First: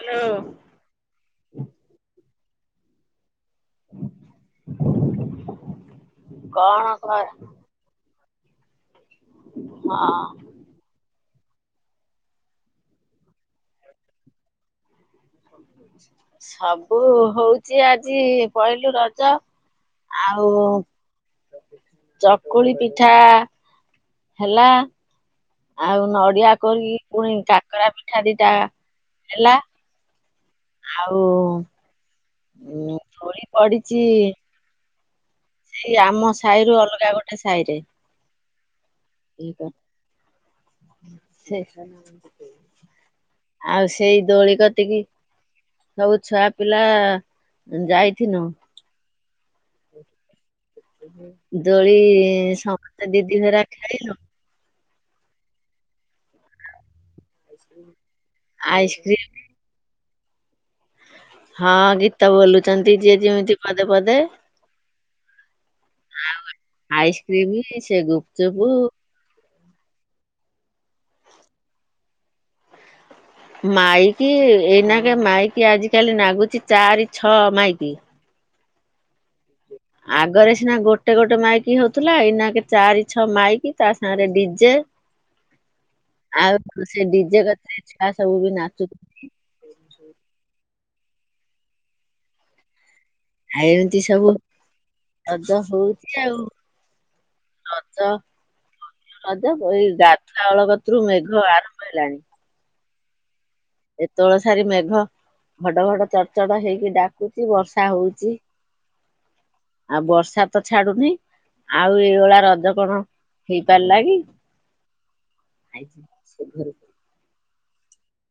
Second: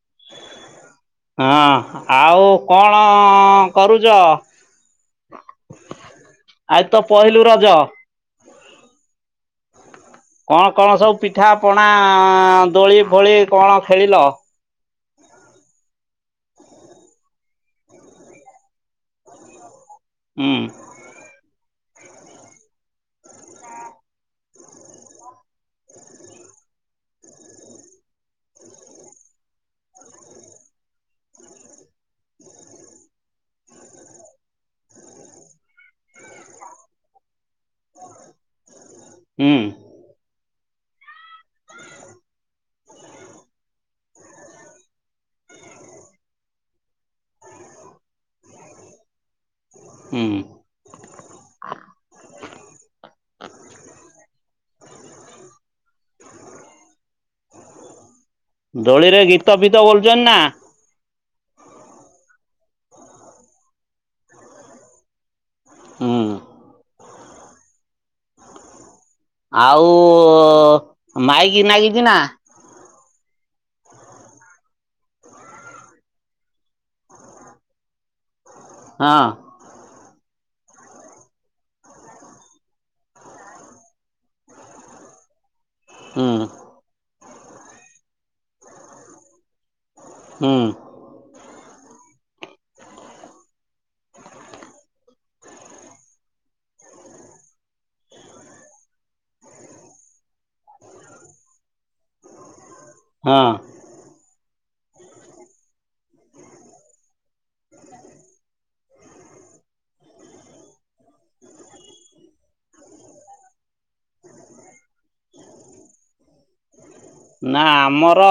Hello. ହଁ ଆଉ କଣ। କରୁଛ କଣ ଆଜି ତ କ ପହିଲୁ ରଜ। ହଁ। କଣ କଣ ସବୁ ପିଠା ପଣା ଦୋଳି ଫୋଳି କଣ ଖେଳିଲ? ସବୁ ହଉଚି ଆଜି ପହିଲୁ ରଜ। ଆଉ ହୁଁ ଚକୁଳି ପିଠା ହେଲା। ଆଉ ନଡିଆ କୁରିକି ପୁଣି କାକରା ପିଠା ଦିଟା ହେଲା। ଆଉ ଧୋଳି ପଡିଛି। ସେଇ ଆମ ସାହିରୁ ଅଲଗା ଗୋଟେ ସାହି ରେ। ଦି ହୁଁ ଟା। ସେ ଆଉ ସେଇ ଦୋଳି କତିକି। ସବୁ ଛୁଆ ପିଲା ଯାଇଥିନୁ। ହୁଁ। ଦୋଳି ସମସ୍ତେ ଦି ଦି ଘେରା ଖେଲିଲୁ। ଆ। ଦୋଳିରେ ଗୀତ ଫିତ ବଲୁଛନ୍ତି ନା। ହଁ ଗୀତ ବୋଲୁଛନ୍ତି ଯିଏ ଯେମିତି ପଦେ ପଦେ। ହୁଁ ଆଉ ଆଇସ୍କ୍ରିମ ସେ ଗୁପଚୁପ୍। ଆଉ ମାଇକି ନାଗିଛି ନା। ମାଇକି ଏଇନା କେ ମାଇକି ଆଜିିକାଲି ନାଗୁଛି ଚାରି ଛଅ ମାଇକି। ହଁ। ହ। ଆଗରେ ସିନା ଗୋଟେ ଗୋଟେ ମାଇକି ହଉଥିଲା ଏଇନାକେ ଚାରି ଛଅ ମାଇକି ତା ସାଙ୍ଗେରେ ଡିଜେ। ହୁଁ ଆଉ ସେ ଡିଜେ କଥା ଛୁଆ ସବୁ ବି ନାଚୁ ହୁଁ। ଆଉ ଏମିତି ସବୁ ରଜ ହଉଛି ଆଉ। ରଜ। ରଜ ଏଇ ଗାଧା ଓଳ କତରୁ ମେଘ ଆରମ୍ଭ ହେଲାଣି। ହଁ। ଏତେବେଳ ସାରି ମେଘ। ଘଡ ଘଡ ଚଡ ଚଡ ହେଇକି ଡାକୁଚି ବର୍ଷା ହଉଚି। ଆଉ ବର୍ଷା ତ ଛାଡୁନି। ଆଉ ଏଇ ଭଳିଆ ରଜ କଣ ହେଇପାରିଲା କି। ଆଇଚି ସବୁ ଘରକୁ। ନା ଆମର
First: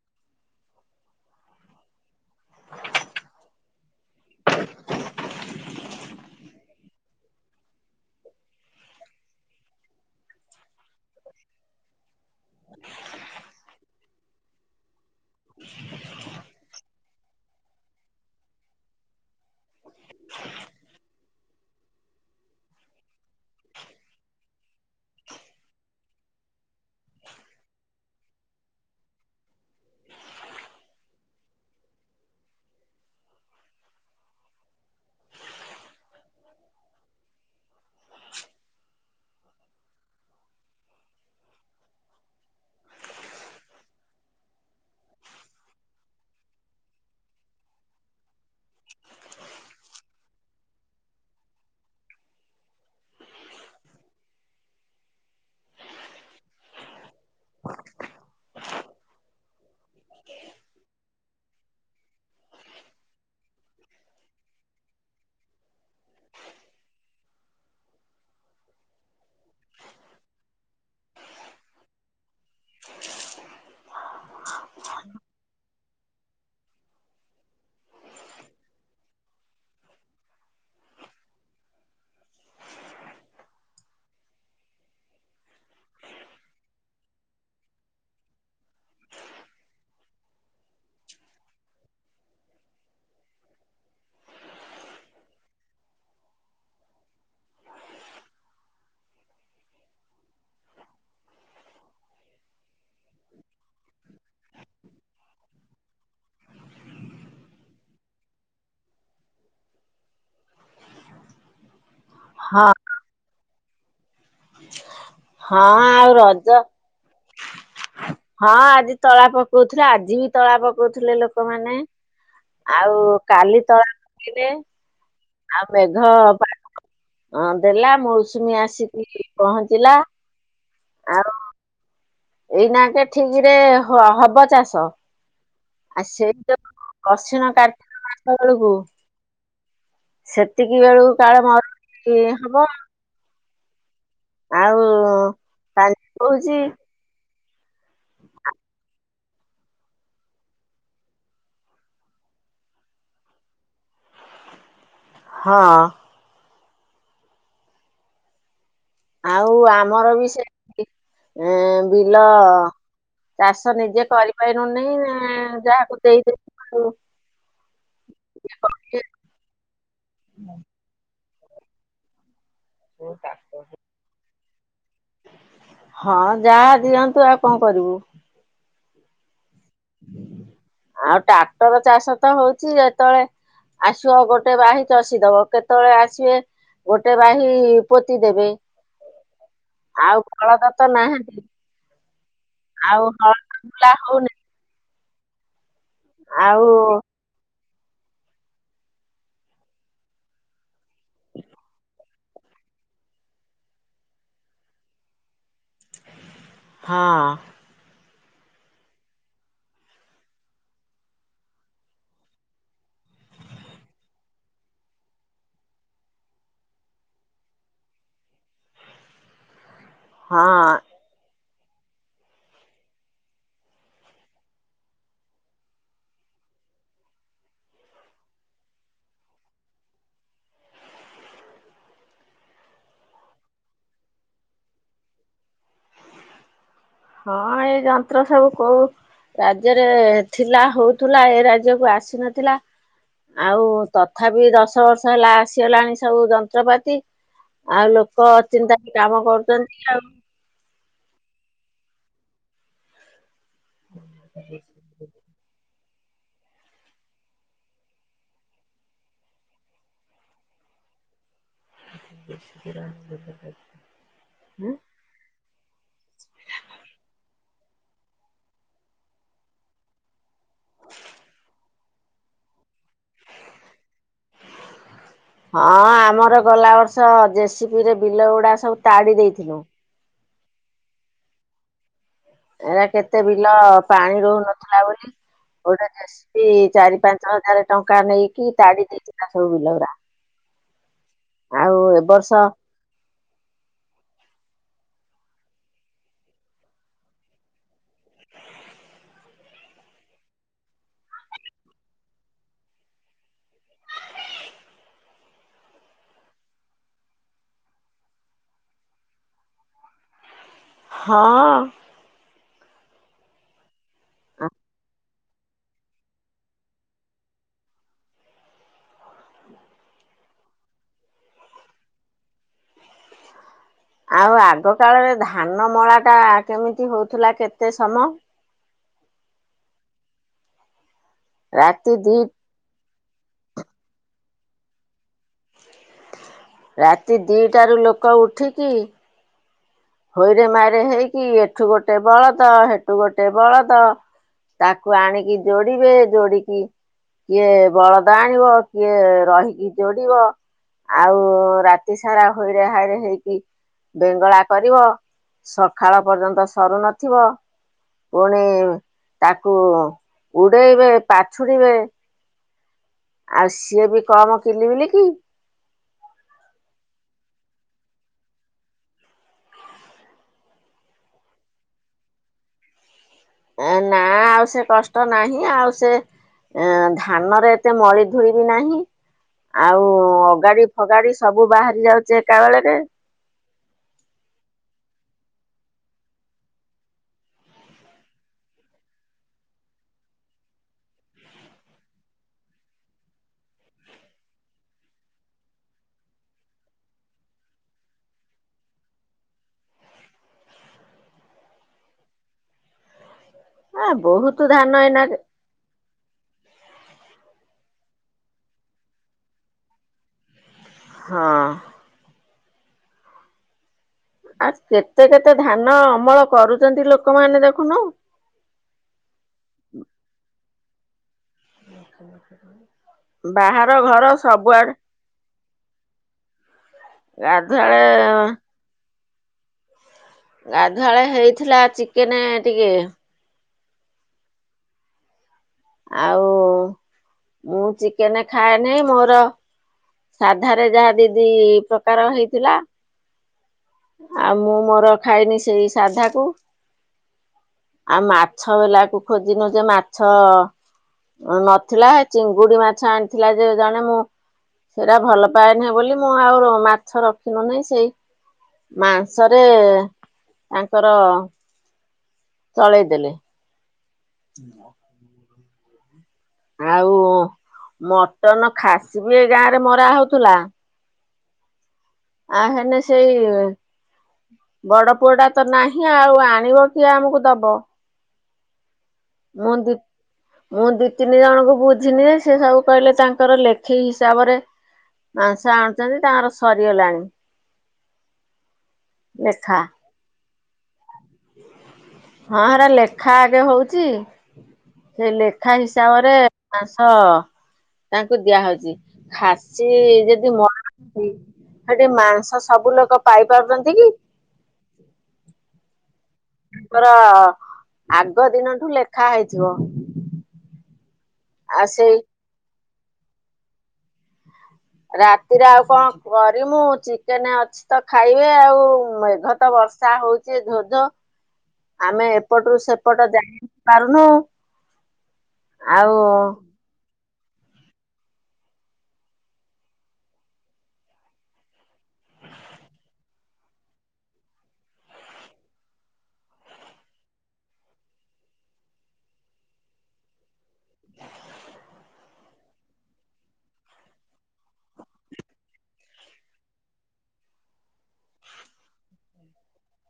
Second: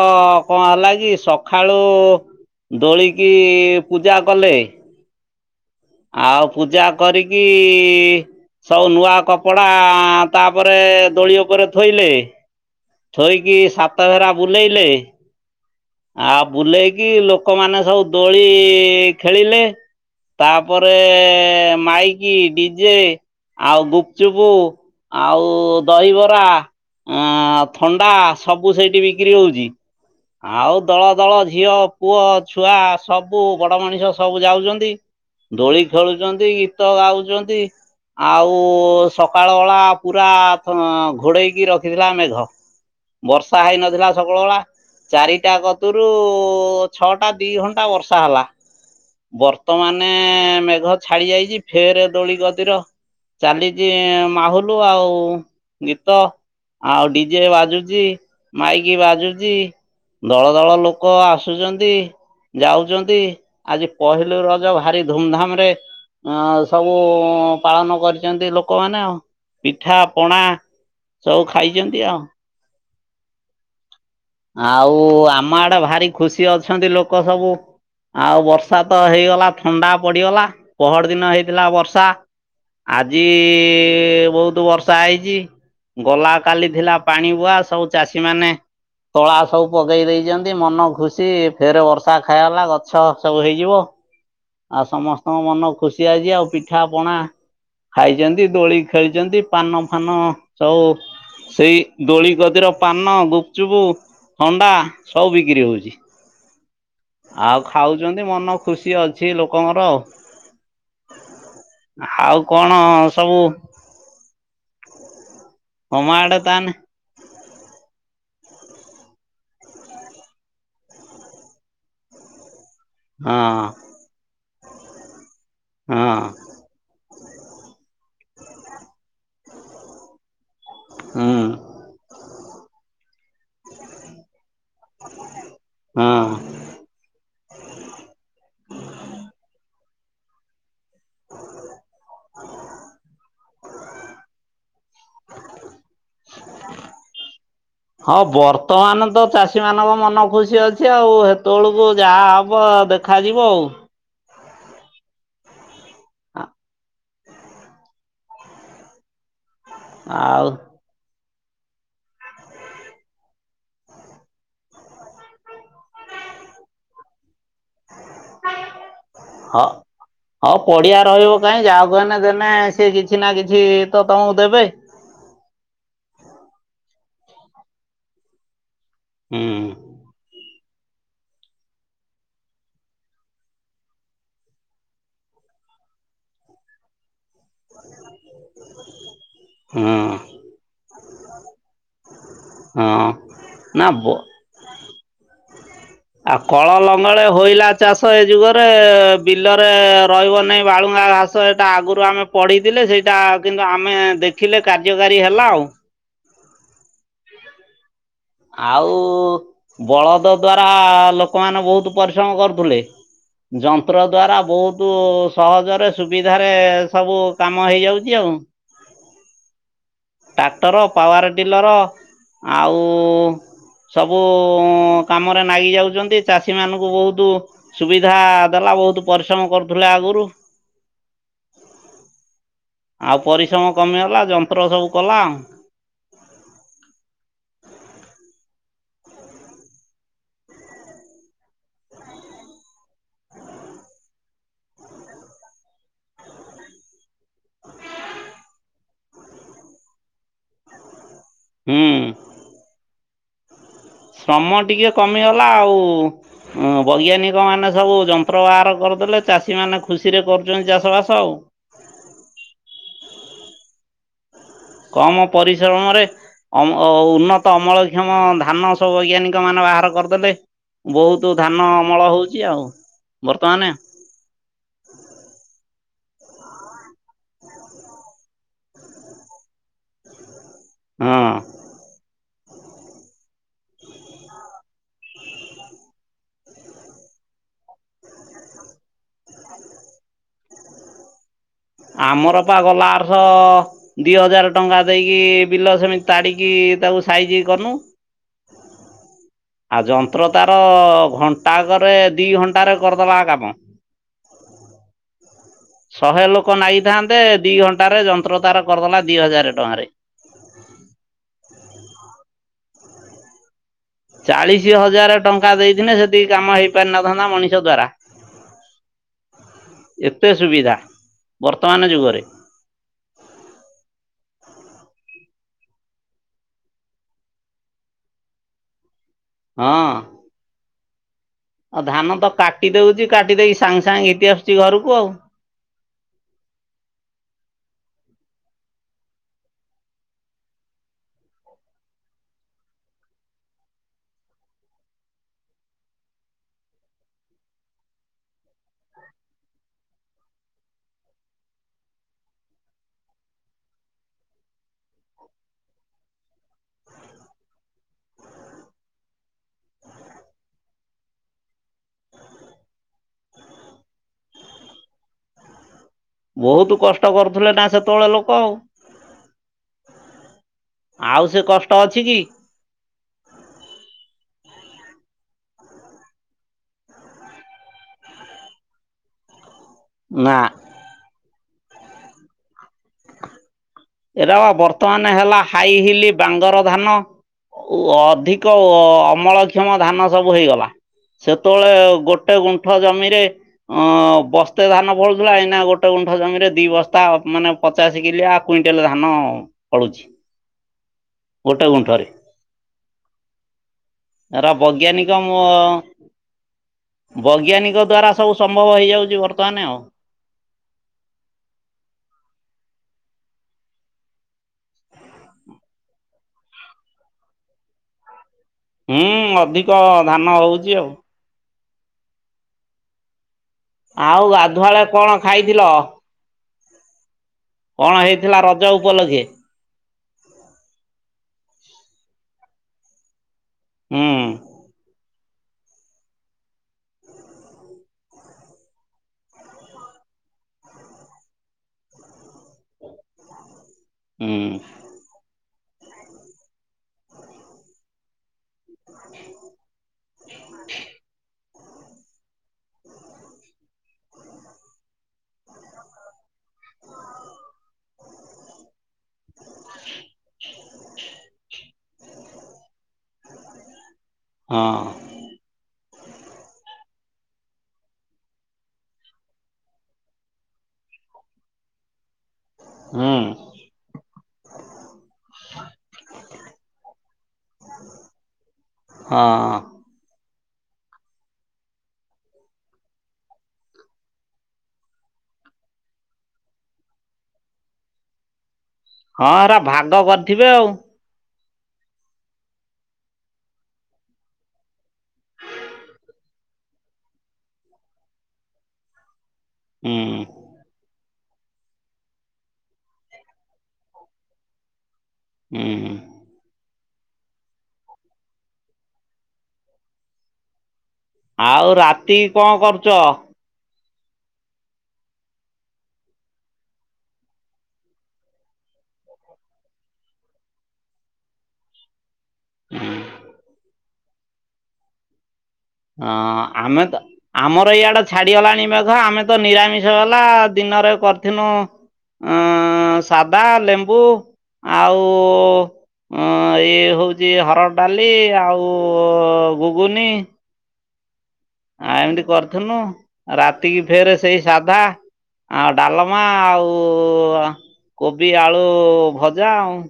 କଣ ହେଲା କି ସଖାଳୁ। ଦୋଳିକି ପୂଜା କଲେ। ଆଉ ପୂଜା କରିକି। ସବୁ ନୂଆ କପଡ଼ା ତାପରେ ଦୋଳି ଉପରେ ଥୋଇଲେ। ଥୋଇକି ସାତ ଭେରା ବୁଲେଇଲେ ଆ ବୁଲେଇ କି ଲୋକମାନେ ସବୁ ଦୋଳି ଖେଳିଲେ। ତାପରେ ମାଇ କି ଡିଜେ ଆଉ ଗୁପଚୁପୁ ଆଉ ଦହିବରା। ଅ ହ। ଥଣ୍ଡା ସବୁ ସେଇଠି ବିକ୍ରି ହଉଛି। ଆଉ ଦଳ ଦଳ ଝିଅ ପୁଅ ଛୁଆ ସବୁ ବଡ ମଣିଷ ସବୁ ଯାଉଛନ୍ତି। ଦୋଳି ଖେଳୁଛନ୍ତି ଗୀତ ଗାଉଚନ୍ତି। ଆଉ ସକାଳ ବଳା ପୁରା ଘୋଡ଼େଇକି ରଖିଥିଲା ମେଘ। ବର୍ଷା ହେଇନଥିଲା ସକଳ ବେଳା। ଚାରିଟା କତୁରୁ ଛଅଟା ଦି ଘଣ୍ଟା ବର୍ଷା ହେଲା। ବର୍ତ୍ତମାନେ ମେଘ ଛାଡି ଯାଇଛି ଫେରେ ଦୋଳିି କତିର। ଚାଲିଛି ମାହୁଲୁ ଆଉ ଗୀତ ଆଉ ଡି ଯେ ବାଜୁଛି ମାଇକି ବାଜୁଛି ଦଳ ଦଳ ଲୋକ ଆସୁଛନ୍ତି। ଯାଉଛନ୍ତି ଆଜି ପହିଲୁ ରଜ ଭାରି ଧୁମ ଧାମ ରେ ଅ ସବୁ ପାଳନ କରିଛନ୍ତି ଲୋକମାନେ ଆଉ ପିଠା ପଣା ସବୁ ଖାଇଛନ୍ତି ଆଉ। [inaudible] ଆଉ ଆମ ଆଡେ ଭାରି ଖୁସି ଅଛନ୍ତି ଲୋକ ସବୁ। ଆଉ ବର୍ଷା ତ ହେଇଗଲା ଥଣ୍ଡା ପଡିଗଲା ପହର ଦିନ ହେଇଥିଲା ବର୍ଷା। ଆଜି ବହୁତ ବର୍ଷା ହେଇଛି। ଗଲା କାଲି ଥିଲା ପାଣି ବୁହା ସବୁ ଚାଷୀମାନେ ତଳା ସବୁ ପକେଇ ଦେଇଛନ୍ତି ମନ ଖୁସି ଫେର ବର୍ଷା ଖାଗଲା ଗଛ ସବୁ ହେଇଯିବ। ଆଉ ସମସ୍ତଙ୍କ ମନ ଖୁସି ଆଜି ଆଉ ପିଠା ପଣା ଖାଇଛନ୍ତି ଦୋଳି ଖେଳିଛନ୍ତି ପାନ ଫାନ ସବୁ ସେଇ ଦୋଳିି କତିର ପାନ ଗୁପଚୁପୁ ହଣ୍ଡା ସବୁ ବିକ୍ରି ହୋଉଛି। ଆଉ ଖାଉଛନ୍ତି ମନ ଖୁସି ଅଛି ଲୋକଙ୍କର ଆଉ। ହାଉ ହଁ କଣ ସବୁ ହଁ ତମ ଆଉ ଆଡେ ରଜ ତାହେନେ ହଁ ଆଜି ତଳା ପକଉଥିଲେ ଆଜି ବି ତଳା ପକଉଥିଲେ ଲୋକମାନେ। ଆଉ କାଲି ହଁ ତଳା ପକେଇଲେ ଆଉ ମେଘ ହଁ। [inaudible] ଅଁ ଦେଲା ମୌସୁମୀ ଆସିକି ପହଞ୍ଚିଲା। ହୁଁ। ଏଇନା କେ ଠିକ ରେ ହ ହବ ଚାଷ ଆ ହଁ। ସେଇ [unintelligible] ଅଶିଣ କାର୍ତ୍ତିକ ମାସ ବେଳକୁ ସେତିକି ବେଳକୁ କାଳେ ମରୁଡ଼ି ହବ। ଆଉ ପାଣି ପକଉଛି [inaudible] ହଁ ବର୍ତ୍ତମାନ ତ ଚାଷୀ ମାନଙ୍କ ମନ ଖୁସି ଅଛି ଆଉ ହେତେବେଳକୁ ଯାହା ହବ ଦେ ଖାଯିବ ଆଉ। ହଁ। [inaudible] ଆଉ ଆମର ବି ଆଉ ସେମିତି ଉଁ ବିଲ ଚାଷ ନିଜେ କରିପାଇନୁ ନେଇ ଯାହାକୁ ଦେଇଦବୁ ଆଉ। [inaudible] ହଁ ହ ପଡିଆ ରହିବ କାହିଁ ଯାହା କୁ ହେନେ ଦେନେ ସେ କିଛି ନା କିଛି ଛି ତ ତମକୁ ଦେବେ? ହଁ ଯାହା ଦିଅନ୍ତୁ ଆଉ କଣ କରିବୁ। ହୁଁ। ଆଉ ଟାକ୍ଟର ଚାଷ ତ ହଉଛି ଯେତେବେଳେ ଆସିବ ଗୋଟେ ବାହି ଚଷିଦବ କେତେବେଳେ ଆସିବେ ଗୋଟେ ବାହି ପୋତି ଦେବେ ହଁ ଆଉ ଫଳଦ ତ ନାହାନ୍ତି। ହଁ ଆଉ ହଳ ନା ବୁଲା ବ ହୋଉନି। ଆ ଆଉ କଳ ଲଙ୍ଗଳେ ହୋଇଲା ଚାଷ ଏ ଯୁଗରେ ବିଲରେ ରହିବ ନାହିଁ ବାଳୁଙ୍ଗା ଘାସ ଏଟା ଆଗରୁ ଆମେ ପଢ଼ିଥିଲେ ସେଇଟା କିନ୍ତୁ ଆମେ ଦେଖିଲେ କାର୍ଯ୍ୟକାରୀ ହେଲା ଆଉ। ହଁ। ଆଉ ବଳଦ ଦ୍ଵାରା ଲୋକମାନେ ବହୁତ ପରିଶ୍ରମ କରୁଥିଲେ। ଯନ୍ତ୍ର ଦ୍ଵାରା ବହୁତ୍ ସହଜରେ ସୁବିଧାରେ ସବୁ କାମ ହେଇଯାଉଛି ଆଉ। ହଁ ଟ୍ରାକ୍ଟର ପାୱାର ଟିଲର ଆଉ ସବୁ କାମରେ ନାଗି ଯାଉଛନ୍ତି ଚାଷୀ ମାନଙ୍କୁ ଭୋଉତୁ ସୁବିଧା ଦେଲା ବହୁତ ପରିଶ୍ରମ କରୁଥିଲେ ଆଗରୁ। ଆଉ ପରିଶ୍ରମ କମିଗଲା ଯନ୍ତ୍ର ସବୁ କଲା ଆଉ। ହଁ ଏଇ ଯନ୍ତ୍ର ସବୁ କହୁ ରାଜ୍ୟରେ ଥିଲା ହଉଥିଲା ଏ ରାଜ୍ୟକୁ ଆସିନଥିଲା। ଆଉ ତଥାପି ଦଶ ବର୍ଷ ହେଲା ଆସିଗଲାଣି ସବୁ ଯନ୍ତ୍ରପାତି। ଆଉ ଲୋକ ଅଚିନ୍ତାରେ କାମ କରୁଚନ୍ତି ଆଉ। ହୁଁ। ଶମୟ ଟିକେ କମିଗଲା ଆଉ। ହଁ ବୈଜ୍ଞାନିକ ମାନ ସବୁ ଯନ୍ତ୍ର ବାହାର କରିଦେଲେ ଚାଷୀମାନେ ଖୁସିରେ କରୁଚନ୍ତି ଚାଷବାସ ଆଉ। [unintelligible] ପୁରା ଆଣିଦବୁ [unintelligible] ହଁ। କମ ପରିଶ୍ରମରେ ଅମ ଉନ୍ନତ ଅମଳକ୍ଷମ ଧାନ ସବୁ ବୈଜ୍ଞାନିକ ମାନେ ବାହାର କରିଦେଲେ। ବହୁତୁ ଧାନ ଅମଳ ହଉଚି ଆଉ ବର୍ତ୍ତମାନେ। ହଁ ଆମର ଗଲା ବର୍ଷ ଜେସିପିରେ ବିଲ ଗୁଡା ସବୁ ତାଡି ଦେଇଥିଲୁ। ହଁ। ଏରା କେତେ ବିଲ ପାଣି ରହୁନଥିଲା ବୋଲି ଗୋଟେ ଜେସିପି ଯେଶିପି ଚାରି ପାଞ୍ଚ ହଜାର ଟଙ୍କା ନେଇକି ତାଡି ଦେଇଥିଲା ସବୁ ବିଲ ଉରା। [inaudible] ବର୍ଷ ଆମର ପା ଗଲା ବର୍ଷ ଦି ହଜାର ଟଙ୍କା ଦେଇକି ବିଲ ସେମିତି ତାଡିକି ତାକୁ ସାଇଜି କନୁ। ଆଉ ଯନ୍ତ୍ର ତାର ଘଣ୍ଟାକରେ ଦି ଘଣ୍ଟାରେ କରିଦେଲା କାମ। [unintelligible] ଶହେ ଲୋକ। ଲୋକ ନାଗିଥାନ୍ତେ ଦି ଘଣ୍ଟାରେ ଯନ୍ତ୍ର ତାର କରିଦେଲା ଦି ହଜାରେ ଟଙ୍କାରେ। ହଁ। ଚାଳିଶି ହଜାରେ ଟଙ୍କା ଦେଇଥିନେ ସେତିକି କାମ ହେଇପାରିନଥାନ୍ତା ମଣିଷ ଦ୍ଵାରା। ଏତେ ସୁବିଧା ବର୍ତ୍ତମାନେ ଯୁଗରେ। ଆଉ ଆଗ କାଳରେ ଧାନ ମଳା ଟା କେମିତି ହଉଥିଲା କେତେ ସମ। ହଁ ରାତି ଧାନ ଦି ତ କା କାଟି ଦଉଚି କାଟି ଦେଇ ସାଙ୍ଗେ ସାଙ୍ଗେ ଘିତି ଆସୁଛି ଘରକୁ ଆଉ। ରାତି ଦିଟାରୁ ଲୋକ ଉଠିକି। ହୋଇରେ ମାଇରେ ହେଇକି ଏଠୁ ଗୋଟେ ବଳଦ ହେଠୁ ଗୋଟେ ବଳଦ। ତାକୁ ଆଣିକି ଯୋଡିବେ ଯୋଡିକି କିଏ ବଳଦ ଆଣିବ କିଏ ରହିକି ଯୋଡିବ। ଆଉ ରାତି ସାରା ହୋଇରେ ହାଇରେ ହେଇକି ବେଙ୍ଗେଳା କରିବ ସକାଳ ପର୍ଯ୍ୟନ୍ତ ସରୁ ନଥିବ। ପୁଣି ତାକୁ ଉଡେଇବେ ପାଛୁଡିବେ। ଆଉ ସିଏ ବି କମ କିିଲି ବିଲି କି। ବହୁତୁ କଷ୍ଟ କରୁଥିଲେ ନା ସେତେବେଳେ ଲୋକ ଆଉ। ଆଉ ସେ କଷ୍ଟ ଅଛି କି। ନା ଆଉ ସେ କଷ୍ଟ ନାହିଁ ଆଉ ସେ ଏଁ ଧାନରେ ଏତେ ମଳି ଧୂଳି ବିି ନାହିଁ। ଆଉ ନା। ଅଗାଡି ଫଗାଡି ସବୁ ବାହାରି ଯାଉଚି ଏକା ବେଳକେ। ଏରା ପା ବର୍ତ୍ତମାନେ ହେଲା ହାଇ ହିଲି ବାଙ୍ଗର ଧାନ। ଓ ଅଧିକ ଅମଳକ୍ଷମ ଧାନ ସବୁ ହେଇଗଲା। ସେତେବେଳେ ଗୋଟେ ଗୁଣ୍ଠ ଜମିରେ ଅଁ ବସ୍ତେ ଧାନ ଫଳୁଥିଲା ଏଇନା ଗୋଟେ ଗୁଣ୍ଠ ଜମିରେ ଦି ବସ୍ତା ମାନେ ପଚାଶେ କିଲିଆ କୁଇଣ୍ଟେଲେ ଧାନ ପଳୁଛି ଗୋଟେ ଗୁଣ୍ଠରେ। [unintelligible] ଏରା ଧାନ ଏଇନା ବୈଜ୍ଞାନିକ ମୁଁ [unintelligible] ବୈଜ୍ଞାନିକ ଦ୍ଵାରା ସବୁ ସମ୍ଭବ ହେଇଯାଉଚି ବର୍ତ୍ତମାନେ ଆଉ। ହଁ। ଆ କେତେ କେତେ ଧାନ ଅମଳ କରୁଚନ୍ତି ଲୋକମାନେ ଦେଖୁନୁ। ହୁଁ ଅଧିକ ଧାନ ହଉଚି ଆଉ। ବାହା ଆଉ ଗାଧୁଆଳେ କଣ ଖାଇଥିଲ? ଗାଧୁ କଣ ହେଇଥିଲା ରଜ ଉପଲକ୍ଷେ? ଗାଧୁଆଳେ ହେଇଥିଲା ଚିକେନ ଟିକେ ହଁ। ଆଉ ମୁଁ ଚିକେନ ଖାଏନି ମୋର ସାଧାରେ ଯାହା ଦି ଦି ପ୍ରକାର ହେଇଥିଲା। ଆଉ ହୁଁ। ମୁଁ ମୋର ଖାଇନି ସେଇ ସାଧାକୁ ଆଉ ମା ଛ ବାଲାକୁ ଖୋଜିନୁ ଯେ ମାଛ ନଥିଲା ଚିଙ୍ଗୁଡି ମାଛ ଆଣିଥିଲା ଯେ ଜଣେ ମୁଁ ସେଇଟା ଭଲ ପାଏ ନାହିଁ ବୋଲି ମୁଁ ଆଉ ର ମାଛ ରଖିନୁ ନାହିଁ ସେଇ ମାଂସରେ ତାଙ୍କର ଚଳେଇ ଦେଲେ। ହଁ। ଆଉ ମଟନ ଖାସି ବି ଏ ଗାଁ ରେ ମରା ହଉଥିଲା ଆ ହେ ସେଇ ହୁଁ ବଡ ପୁଅଟା ତ ନାହିଁ ଆଉ ଆଣିବ କିଏ ଆମକୁ ଦବ। ହଁ ମୁଁ ଦି ମୁଁ ଦିଇ ତିନି ଜଣଙ୍କୁ ବୁଝିନି ଯେ ସେ ସବୁ କହିଲେ ତାଙ୍କର ଲେଖି ହିସାବରେ ମାଂସ ଆଣୁଛନ୍ତି ତାଙ୍କର ସରିଗଲାଣି। ହଁ ହେରା ଲେଖା ଭାଗ କରିଥିବେ ଆଉ। ହଁ ହେରା ଲେଖା ଆଗେ ହଉଛି। ସେ ଲେଖା ହିସାବରେ ମାଂସ ତାଙ୍କୁ ଦିଆହଉଛି। ଖାସି ହୁଁ ଯଦି ମ ହେଠି ମାଂସ ସବୁ ଲୋକ ପାଇପାରୁଛନ୍ତି କି। ହୁଁ। ତାର ଆଗ ଦିନଠୁ ଲେଖା ହେଇଥିବ। ଆଉ ରାତି କଣ କରୁଛ? ରାତିରେ ଆଉ କଣ କରିମୁ ଚିକେନ ଅଛି। ତ ଖାଇବେ ଆଉ ମେଘତ ବର୍ଷା ହୋଉଚି ଧୋଧ ଆମେ ଏପଟରୁ ହୁଁ ସେପଟ ଜାଇ ପାରୁନୁ। ଆଉ ହଁ ଆମେ ତ ଆମର ଇଆଡେ ଛାଡିଗଲାଣି ମେଘ ଆମେ ତ ନିରାମିଷ ବାଲା ଦିନରେ କରିିଥିନୁ ଅ ସାଧା ଲେମ୍ବୁ ଆଉ ଅ ଇ ହଉଛି ହରଡ ଡାଲି ଆଉ ଗୁଗୁନି। ଆ ଏମିତି କରିଥିନୁ ରାତିକି ଫେରେ ସେଇ ସାଧା। ଆ ଡାଲମା ଆଉ କୋବି ଆଳୁ ଭଜା ଆଉ।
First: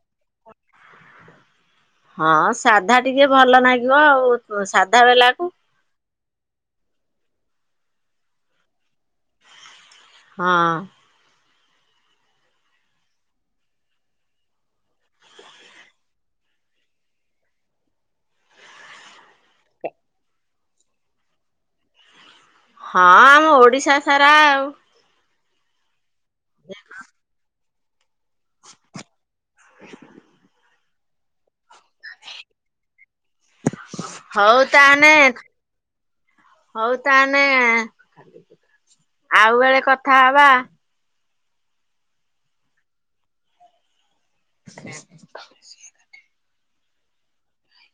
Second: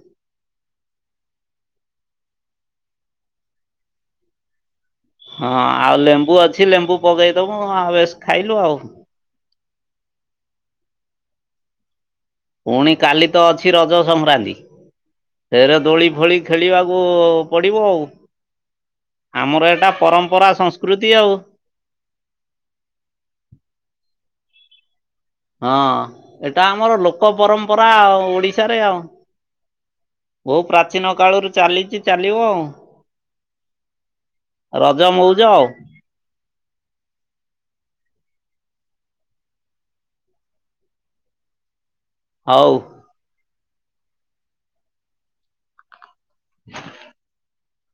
ହଁ ସାଧା ଟିକେ ଭଲ ଲାଗିବ ଆଉ ସାଧା ବେଲାକୁ ହଁ ଆଉ ଲେମ୍ବୁ ଅଛି ଲେମ୍ବୁ ପକେଇଦବୁ ଆଉ ବେଶ ଖାଇଲୁ ଆଉ। ହଁ। ପୁଣି କାଲି ତ ଅଛି ରଜ ସଂକ୍ରାନ୍ତି। ଫେରେ ଦୋଳି ଫୋଳି ଖେଳିବାକୁ ପଡିବ ଆଉ। ଆମର ଏଇଟା ପରମ୍ପରା ସଂସ୍କୃତି ଆଉ। ହଁ ଆମ ଓଡିଶା ସାରା ଆଉ। ହଁ ଏଇଟା ଆମର ଲୋକ ପରମ୍ପରା ଆଉ। ଓଡିଶାରେ ଆଉ କୋଉ ବହୁ ପ୍ରା ପ୍ରଚୀନ କାଳରୁ ଚାଲିଛି ଚାଲିବ ଆଉ ହଉ ରଜ ତାହେନେ ମଉଜ ଆଉ। ହଉ ତାହେନେ ଆଉ ବେଳେ କଥା ହବା। ହଉ। [inaudible] [inaudible]